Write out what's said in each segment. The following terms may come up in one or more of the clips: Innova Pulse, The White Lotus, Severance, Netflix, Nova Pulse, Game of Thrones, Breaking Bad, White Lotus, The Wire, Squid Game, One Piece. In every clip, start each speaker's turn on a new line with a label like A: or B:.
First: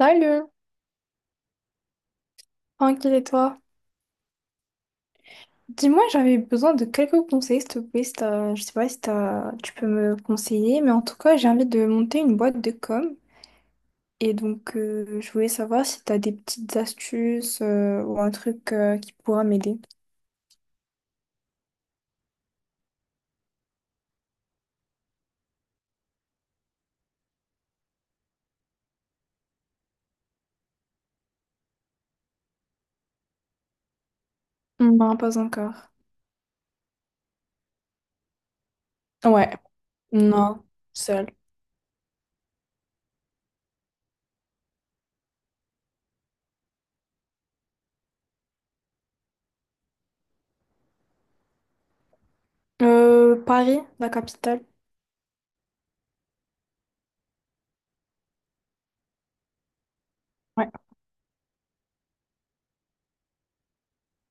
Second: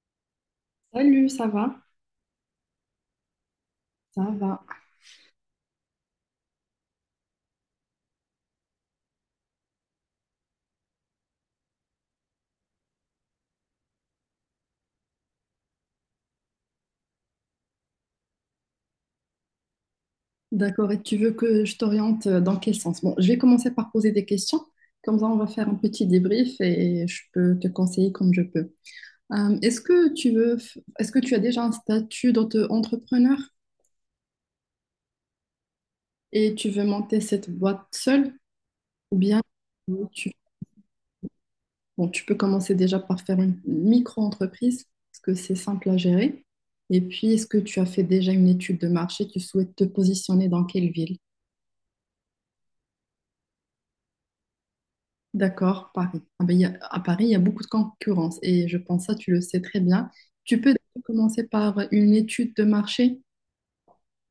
A: Salut,
B: Salut, ça va?
A: tranquille et toi?
B: Ça va.
A: Dis-moi, j'avais besoin de quelques conseils, s'il te plaît. Si t'as- Tu peux me conseiller, mais en tout cas, j'ai envie de monter une boîte de com. Et donc, je voulais savoir si tu as des petites astuces ou un truc qui pourra m'aider.
B: D'accord, et tu veux que je t'oriente dans quel sens? Bon, je vais commencer par poser des questions, comme ça on va faire un petit débrief et je peux te conseiller comme je peux. Est-ce que tu veux, est-ce que tu as déjà un statut d'auto-entrepreneur
A: Non, pas encore.
B: et tu veux monter cette boîte seule ou bien
A: Ouais,
B: tu,
A: non, seul.
B: bon, tu peux commencer déjà par faire une micro-entreprise parce que c'est simple à gérer. Et puis, est-ce que tu as fait déjà une étude de marché? Tu souhaites te positionner dans quelle ville?
A: Paris, la capitale.
B: D'accord, Paris. Ah ben, à Paris, il y a beaucoup de concurrence et je pense ça, tu le sais très bien. Tu
A: Ouais,
B: peux commencer par une étude de marché.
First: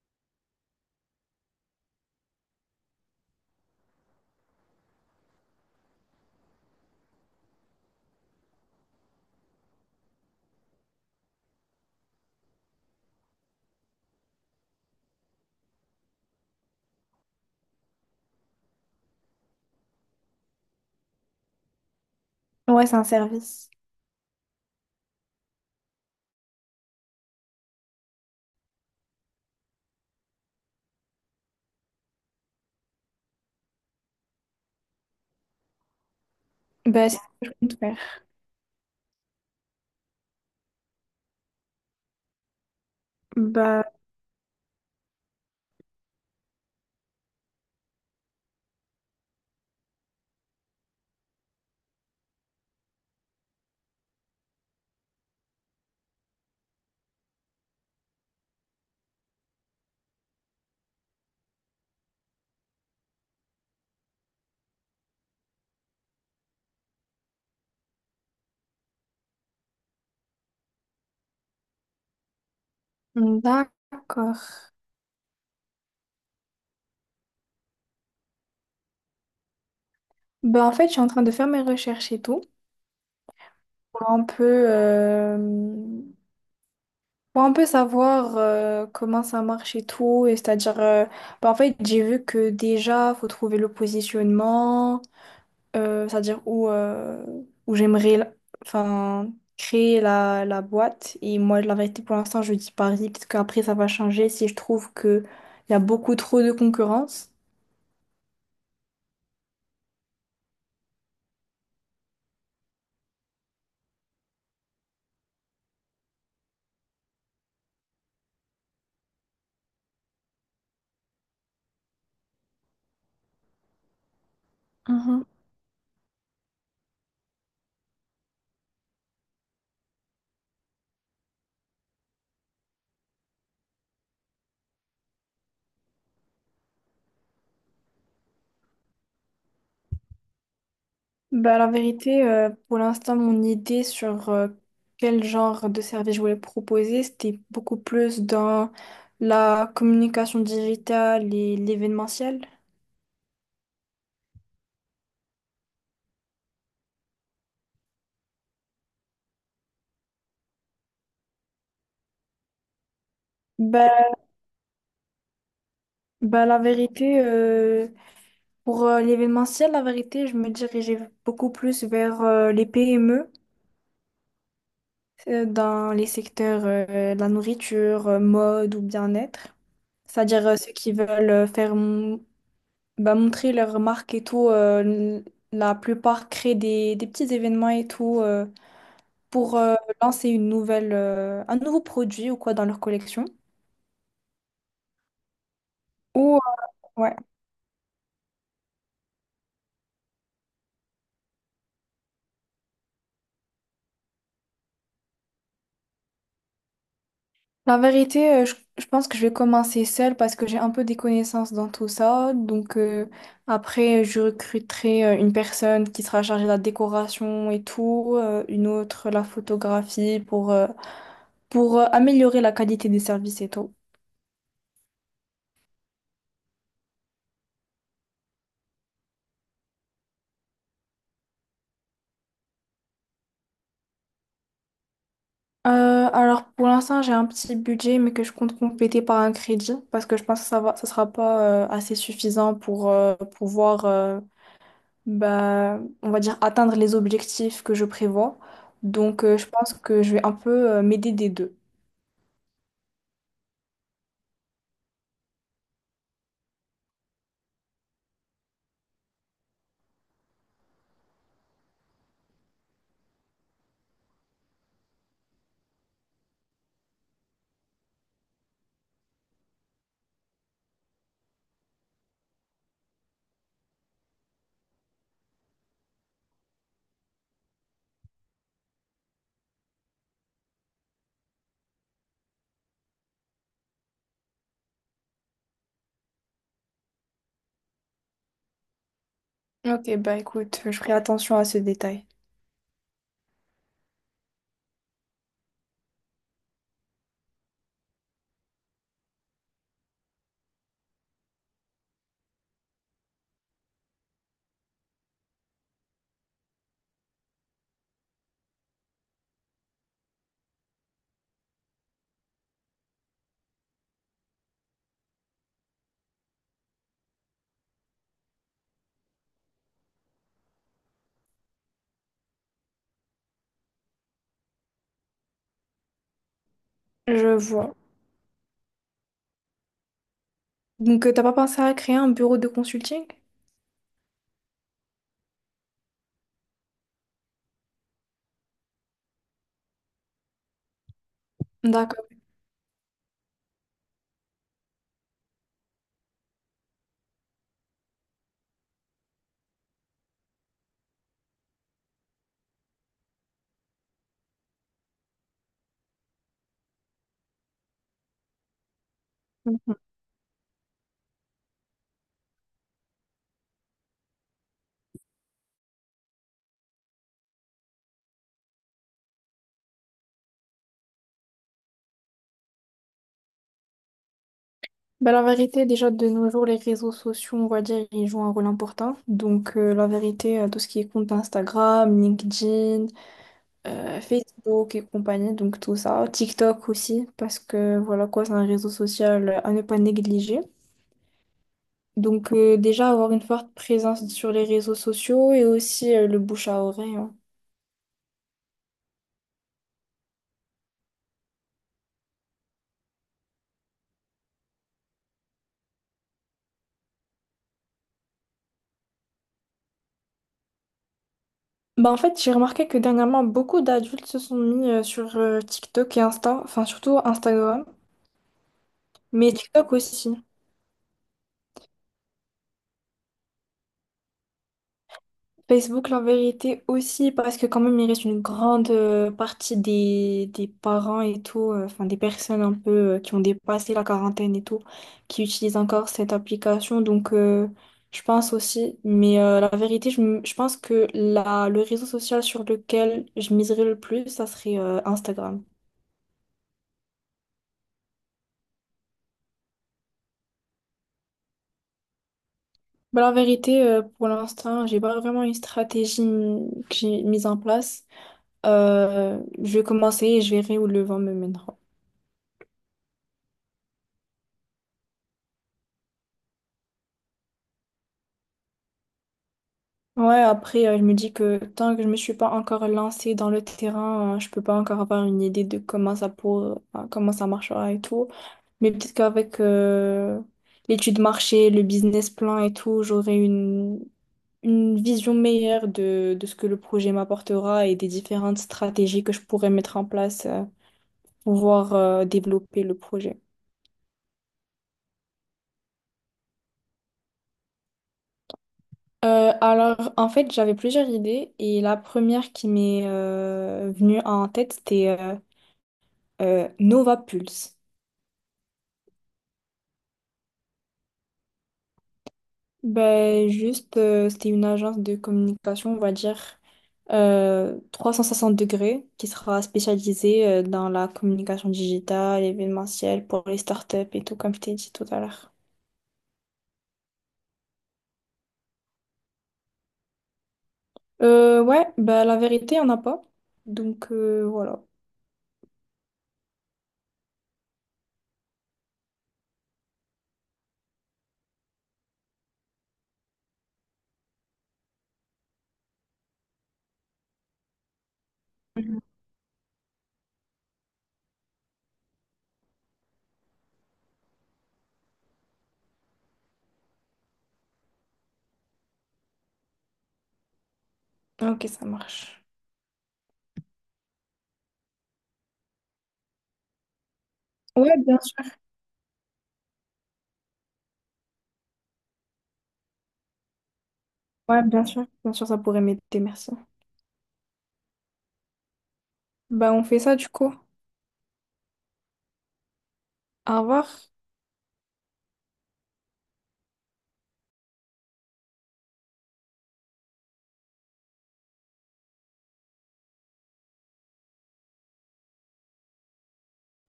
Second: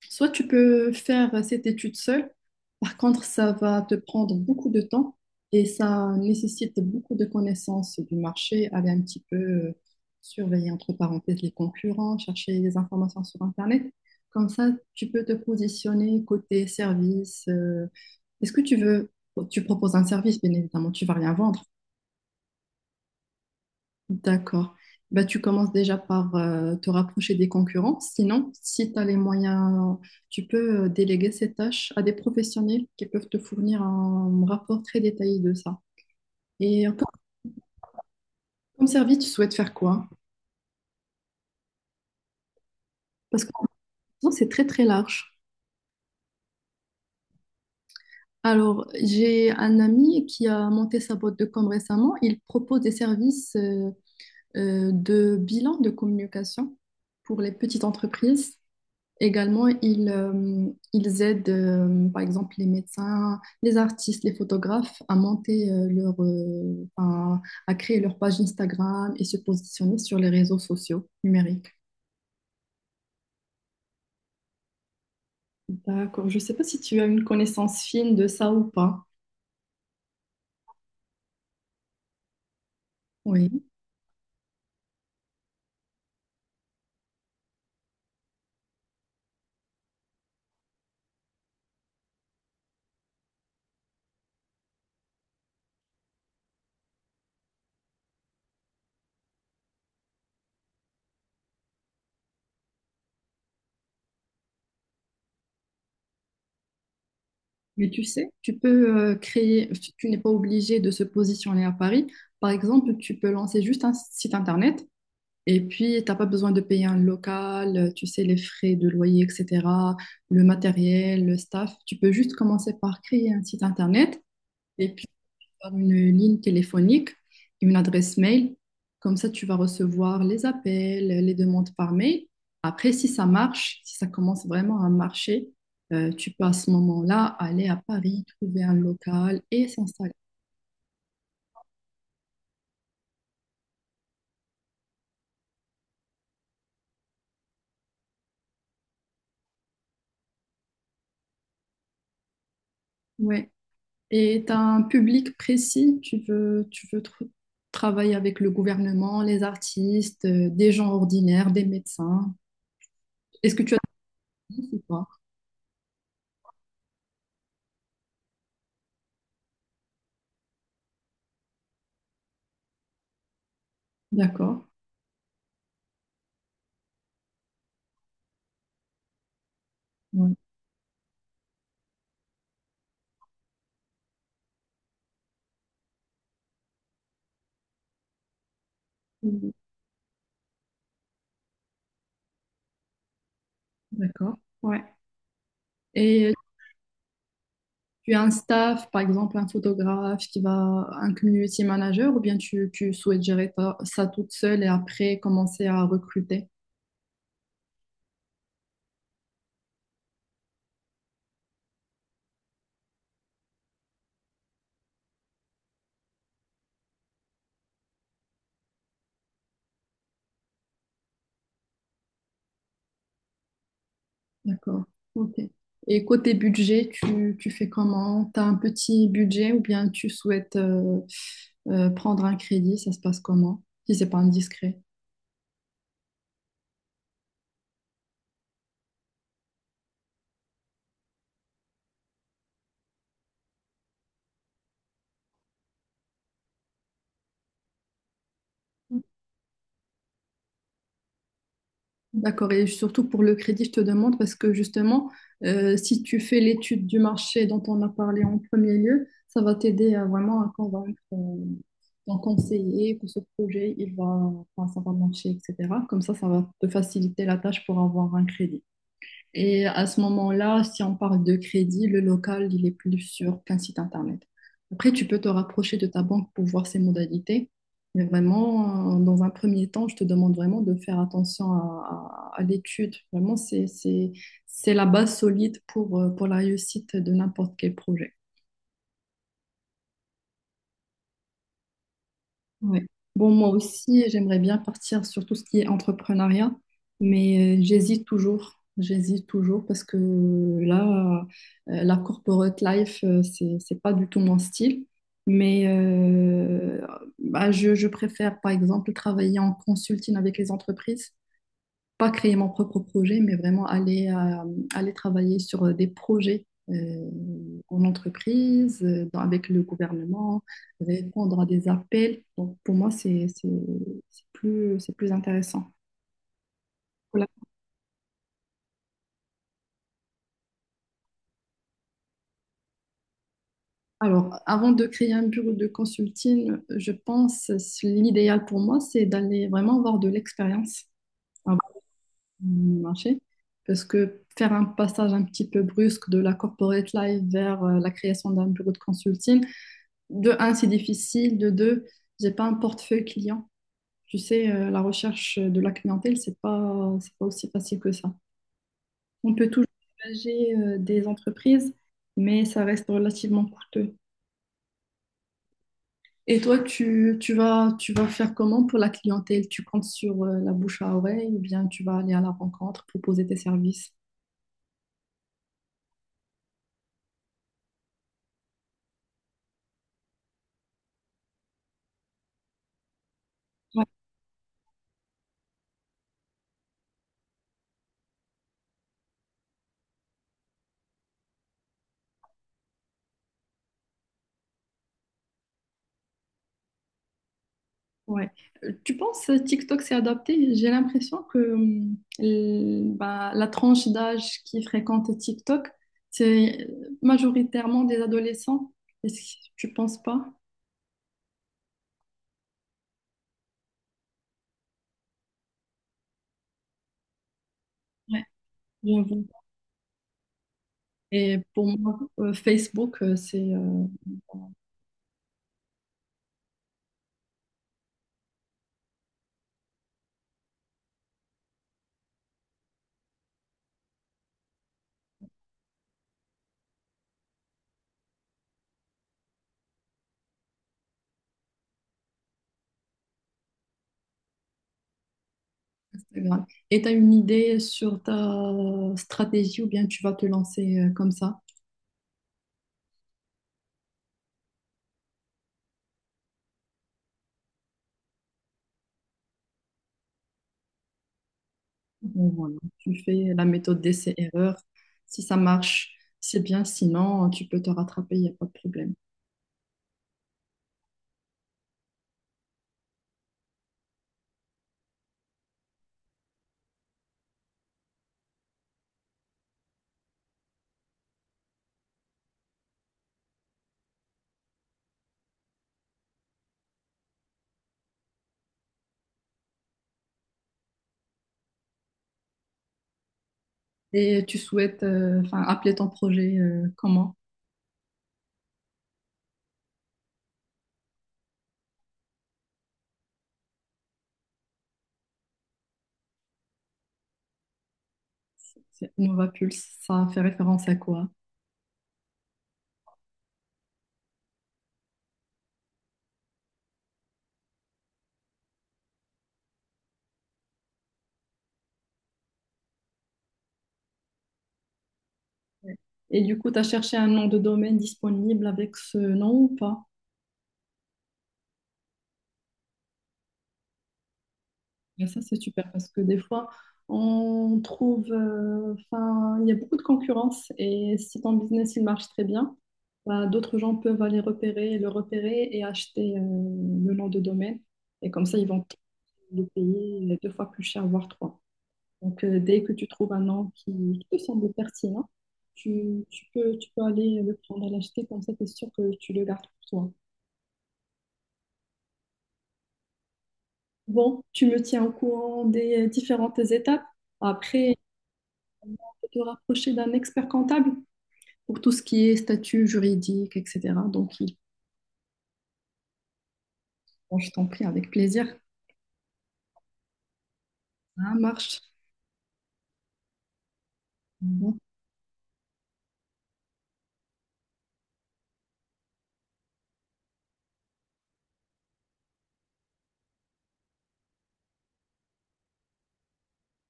B: Soit tu peux faire cette étude seule. Par contre, ça va te prendre beaucoup de temps et ça nécessite beaucoup de connaissances du marché. Aller un petit peu surveiller entre parenthèses les concurrents, chercher des informations sur Internet. Comme ça, tu peux te positionner côté service. Est-ce que tu veux, tu proposes un service, bien évidemment, tu vas rien vendre.
A: ouais, c'est un service.
B: D'accord. Bah, tu commences déjà par te rapprocher des concurrents. Sinon, si tu as les moyens, tu peux déléguer ces tâches à des professionnels qui peuvent te fournir un rapport très détaillé de ça. Et comme,
A: Bah, c'est tout faire.
B: comme service, tu souhaites faire quoi? Parce qu'en même
A: Bah,
B: temps, c'est très très large. Alors, j'ai un ami qui a monté sa boîte de com récemment. Il propose des services de bilan de communication pour les petites entreprises. Également, ils, ils aident, par exemple, les médecins, les artistes, les photographes à monter leur, à créer leur page Instagram et se positionner sur les réseaux sociaux numériques.
A: d'accord.
B: D'accord. Je ne sais pas si tu as une connaissance fine de ça ou pas.
A: Bah, en fait, je suis en train de faire mes recherches et tout.
B: Oui,
A: Pour un peu bon, on peut savoir comment ça marche et tout. Et c'est-à-dire, bah, en fait, j'ai vu que déjà, faut trouver le positionnement, c'est-à-dire où, où j'aimerais la- enfin, créer la boîte. Et moi, la vérité, pour l'instant, je dis Paris. Peut-être qu'après, ça va changer si je trouve qu'il y a beaucoup trop de concurrence.
B: mais tu sais, tu peux créer, tu n'es pas obligé de se positionner à Paris. Par exemple, tu peux lancer juste un site internet. Et puis, t'as pas besoin de payer un local, tu sais, les frais de loyer, etc., le matériel, le staff. Tu peux juste commencer par créer un site internet et puis avoir une ligne téléphonique, une adresse mail. Comme ça, tu vas recevoir les appels, les demandes par mail. Après, si ça marche, si ça commence vraiment à marcher, tu peux à ce moment-là aller à Paris, trouver un local et s'installer.
A: Bah, la vérité, pour l'instant, mon idée sur quel genre de service je voulais proposer, c'était beaucoup plus dans la communication digitale et l'événementiel.
B: Ouais. Et tu as un public précis, tu veux, tu veux travailler avec le gouvernement, les artistes, des gens ordinaires, des médecins. Est-ce que tu as
A: Bah,
B: des idées ou pas?
A: bah, la vérité, pour l'événementiel, la vérité, je me dirigeais beaucoup plus vers les PME
B: D'accord.
A: dans les secteurs de la nourriture, mode ou bien-être.
B: Ouais.
A: C'est-à-dire ceux qui veulent faire bah, montrer leurs marques et tout. La plupart créent des petits événements et tout pour un nouveau produit ou quoi dans leur collection.
B: D'accord. Ouais. Et
A: Ou, ouais.
B: tu as un staff, par exemple un photographe qui va, un community manager, ou bien tu, tu souhaites gérer ça toute seule et après commencer à recruter?
A: La vérité, je pense que je vais commencer seule parce que j'ai un peu des connaissances dans tout ça. Donc après, je recruterai une personne qui sera chargée de la décoration et tout, une autre la photographie pour améliorer la qualité des services et tout.
B: D'accord. Ok. Et côté budget, tu fais comment? Tu as un petit budget ou bien tu souhaites prendre un crédit? Ça se passe comment? Si c'est pas indiscret.
A: Euh, alors pour l'instant j'ai un petit budget mais que je compte compléter par un crédit parce que je pense que ça sera pas assez suffisant pour pouvoir bah, on va dire atteindre les objectifs que je prévois. Donc je pense que je vais un peu m'aider des deux.
B: D'accord. Et surtout pour le crédit, je te demande parce que justement, si tu fais l'étude du marché dont on a parlé en premier lieu, ça va t'aider à vraiment à convaincre ton conseiller que ce projet, il va, enfin, ça va marcher, etc. Comme ça va te faciliter la tâche pour avoir un crédit. Et à ce moment-là, si on parle de crédit, le local, il est plus sur qu'un site internet. Après, tu peux te rapprocher de ta banque pour voir ses modalités. Mais vraiment, dans un premier temps, je te demande vraiment de faire attention à l'étude. Vraiment, c'est la base solide pour la réussite de n'importe quel projet.
A: Ok bah écoute, je ferai attention à ce détail.
B: Ouais. Bon, moi aussi, j'aimerais bien partir sur tout ce qui est entrepreneuriat, mais j'hésite toujours. J'hésite toujours parce que là, la corporate life, c'est pas du tout mon style. Mais bah, je préfère, par exemple, travailler en consulting avec les entreprises pas créer mon propre projet, mais vraiment aller, aller travailler sur des projets en entreprise, avec le gouvernement, répondre à des appels. Donc, pour moi, c'est plus intéressant. Voilà.
A: Je vois. Donc, t'as pas pensé à créer un bureau de consulting?
B: Alors, avant de créer un bureau de consulting, je pense l'idéal pour moi, c'est d'aller vraiment avoir de l'expérience avant
A: D'accord.
B: de marché. Parce que faire un passage un petit peu brusque de la corporate life vers la création d'un bureau de consulting, de un, c'est difficile. De deux, j'ai pas un portefeuille client. Tu sais, la recherche de la clientèle, c'est pas aussi facile que ça. On peut toujours
A: Mhm.
B: engager des entreprises, mais ça reste relativement coûteux. Et toi, tu, tu vas faire comment pour la clientèle? Tu comptes sur la bouche à oreille ou bien tu vas aller à la rencontre, proposer tes services?
A: Bah, la vérité, déjà de nos jours, les réseaux sociaux, on va dire, ils jouent un rôle important. Donc, la vérité, tout ce qui est compte Instagram, LinkedIn, Facebook et compagnie, donc tout ça. TikTok aussi, parce que voilà quoi, c'est un réseau social à ne pas négliger. Donc, déjà avoir une forte présence sur les réseaux sociaux et aussi le bouche à oreille, hein.
B: Ouais. Tu penses TikTok s'est adapté? J'ai l'impression que bah, la tranche d'âge qui fréquente TikTok, c'est majoritairement des adolescents. Est-ce que tu penses pas?
A: Bah en fait, j'ai remarqué que dernièrement, beaucoup d'adultes se sont mis sur TikTok et Insta, enfin surtout Instagram,
B: Ouais, j'avoue.
A: mais TikTok aussi.
B: Et pour moi, Facebook, c'est
A: Facebook, la vérité aussi, parce que quand même, il reste une grande partie des parents et tout, enfin des personnes un peu qui ont dépassé la quarantaine et tout, qui utilisent encore cette application. Donc, je pense aussi, mais la vérité, je pense que le réseau social sur lequel je miserais le plus, ça serait Instagram.
B: Instagram. Et tu as une idée sur ta stratégie ou bien tu vas te lancer comme ça?
A: Bah, la vérité, pour l'instant, j'ai pas vraiment une stratégie que j'ai mise en place. Je vais commencer et je verrai où le vent me mènera.
B: Bon, voilà. Tu fais la méthode d'essai-erreur. Si ça marche, c'est bien. Sinon, tu peux te rattraper, il n'y a pas de problème.
A: Ouais, après, je me dis que tant que je me suis pas encore lancée dans le terrain, je peux pas encore avoir une idée de comment ça marchera et tout. Mais peut-être qu'avec l'étude marché, le business plan et tout, une vision meilleure de ce que le projet m'apportera et des différentes stratégies que je pourrais mettre en place, pouvoir développer le projet.
B: Et tu souhaites enfin, appeler ton projet comment?
A: Alors, en fait, j'avais plusieurs idées et la première qui m'est venue en tête, c'était Nova Pulse.
B: C'est Innova Pulse, ça fait référence à quoi?
A: Ben, juste, c'était une agence de communication, on va dire, 360 degrés, qui sera spécialisée dans la communication digitale, événementielle, pour les startups et tout, comme je t'ai dit tout à l'heure.
B: Ouais. Et du coup, tu as cherché un nom de domaine disponible avec ce nom ou pas?
A: Ouais, ben, la vérité, il n'y en a pas. Donc, voilà.
B: Et ça, c'est super parce que des fois, on trouve, enfin, il y a beaucoup de concurrence et si ton business il marche très bien, bah, d'autres gens peuvent aller repérer, le repérer et acheter le nom de domaine. Et comme ça, ils vont
A: Mhm.
B: le payer deux fois plus cher, voire trois. Donc, dès que tu trouves un nom qui te semble pertinent, tu, tu peux aller le prendre à l'acheter, comme ça, tu es sûr que tu le gardes pour toi.
A: Ok, ça marche.
B: Bon, tu me tiens au courant des différentes étapes.
A: Ouais,
B: Après,
A: bien sûr.
B: on peut te rapprocher d'un expert comptable pour tout ce qui est statut juridique, etc. Donc,
A: Ouais, bien sûr. Bien sûr, ça pourrait m'aider, merci.
B: bon, je t'en prie avec plaisir.
A: Bah, on fait ça du coup.
B: Ça marche.
A: Au revoir.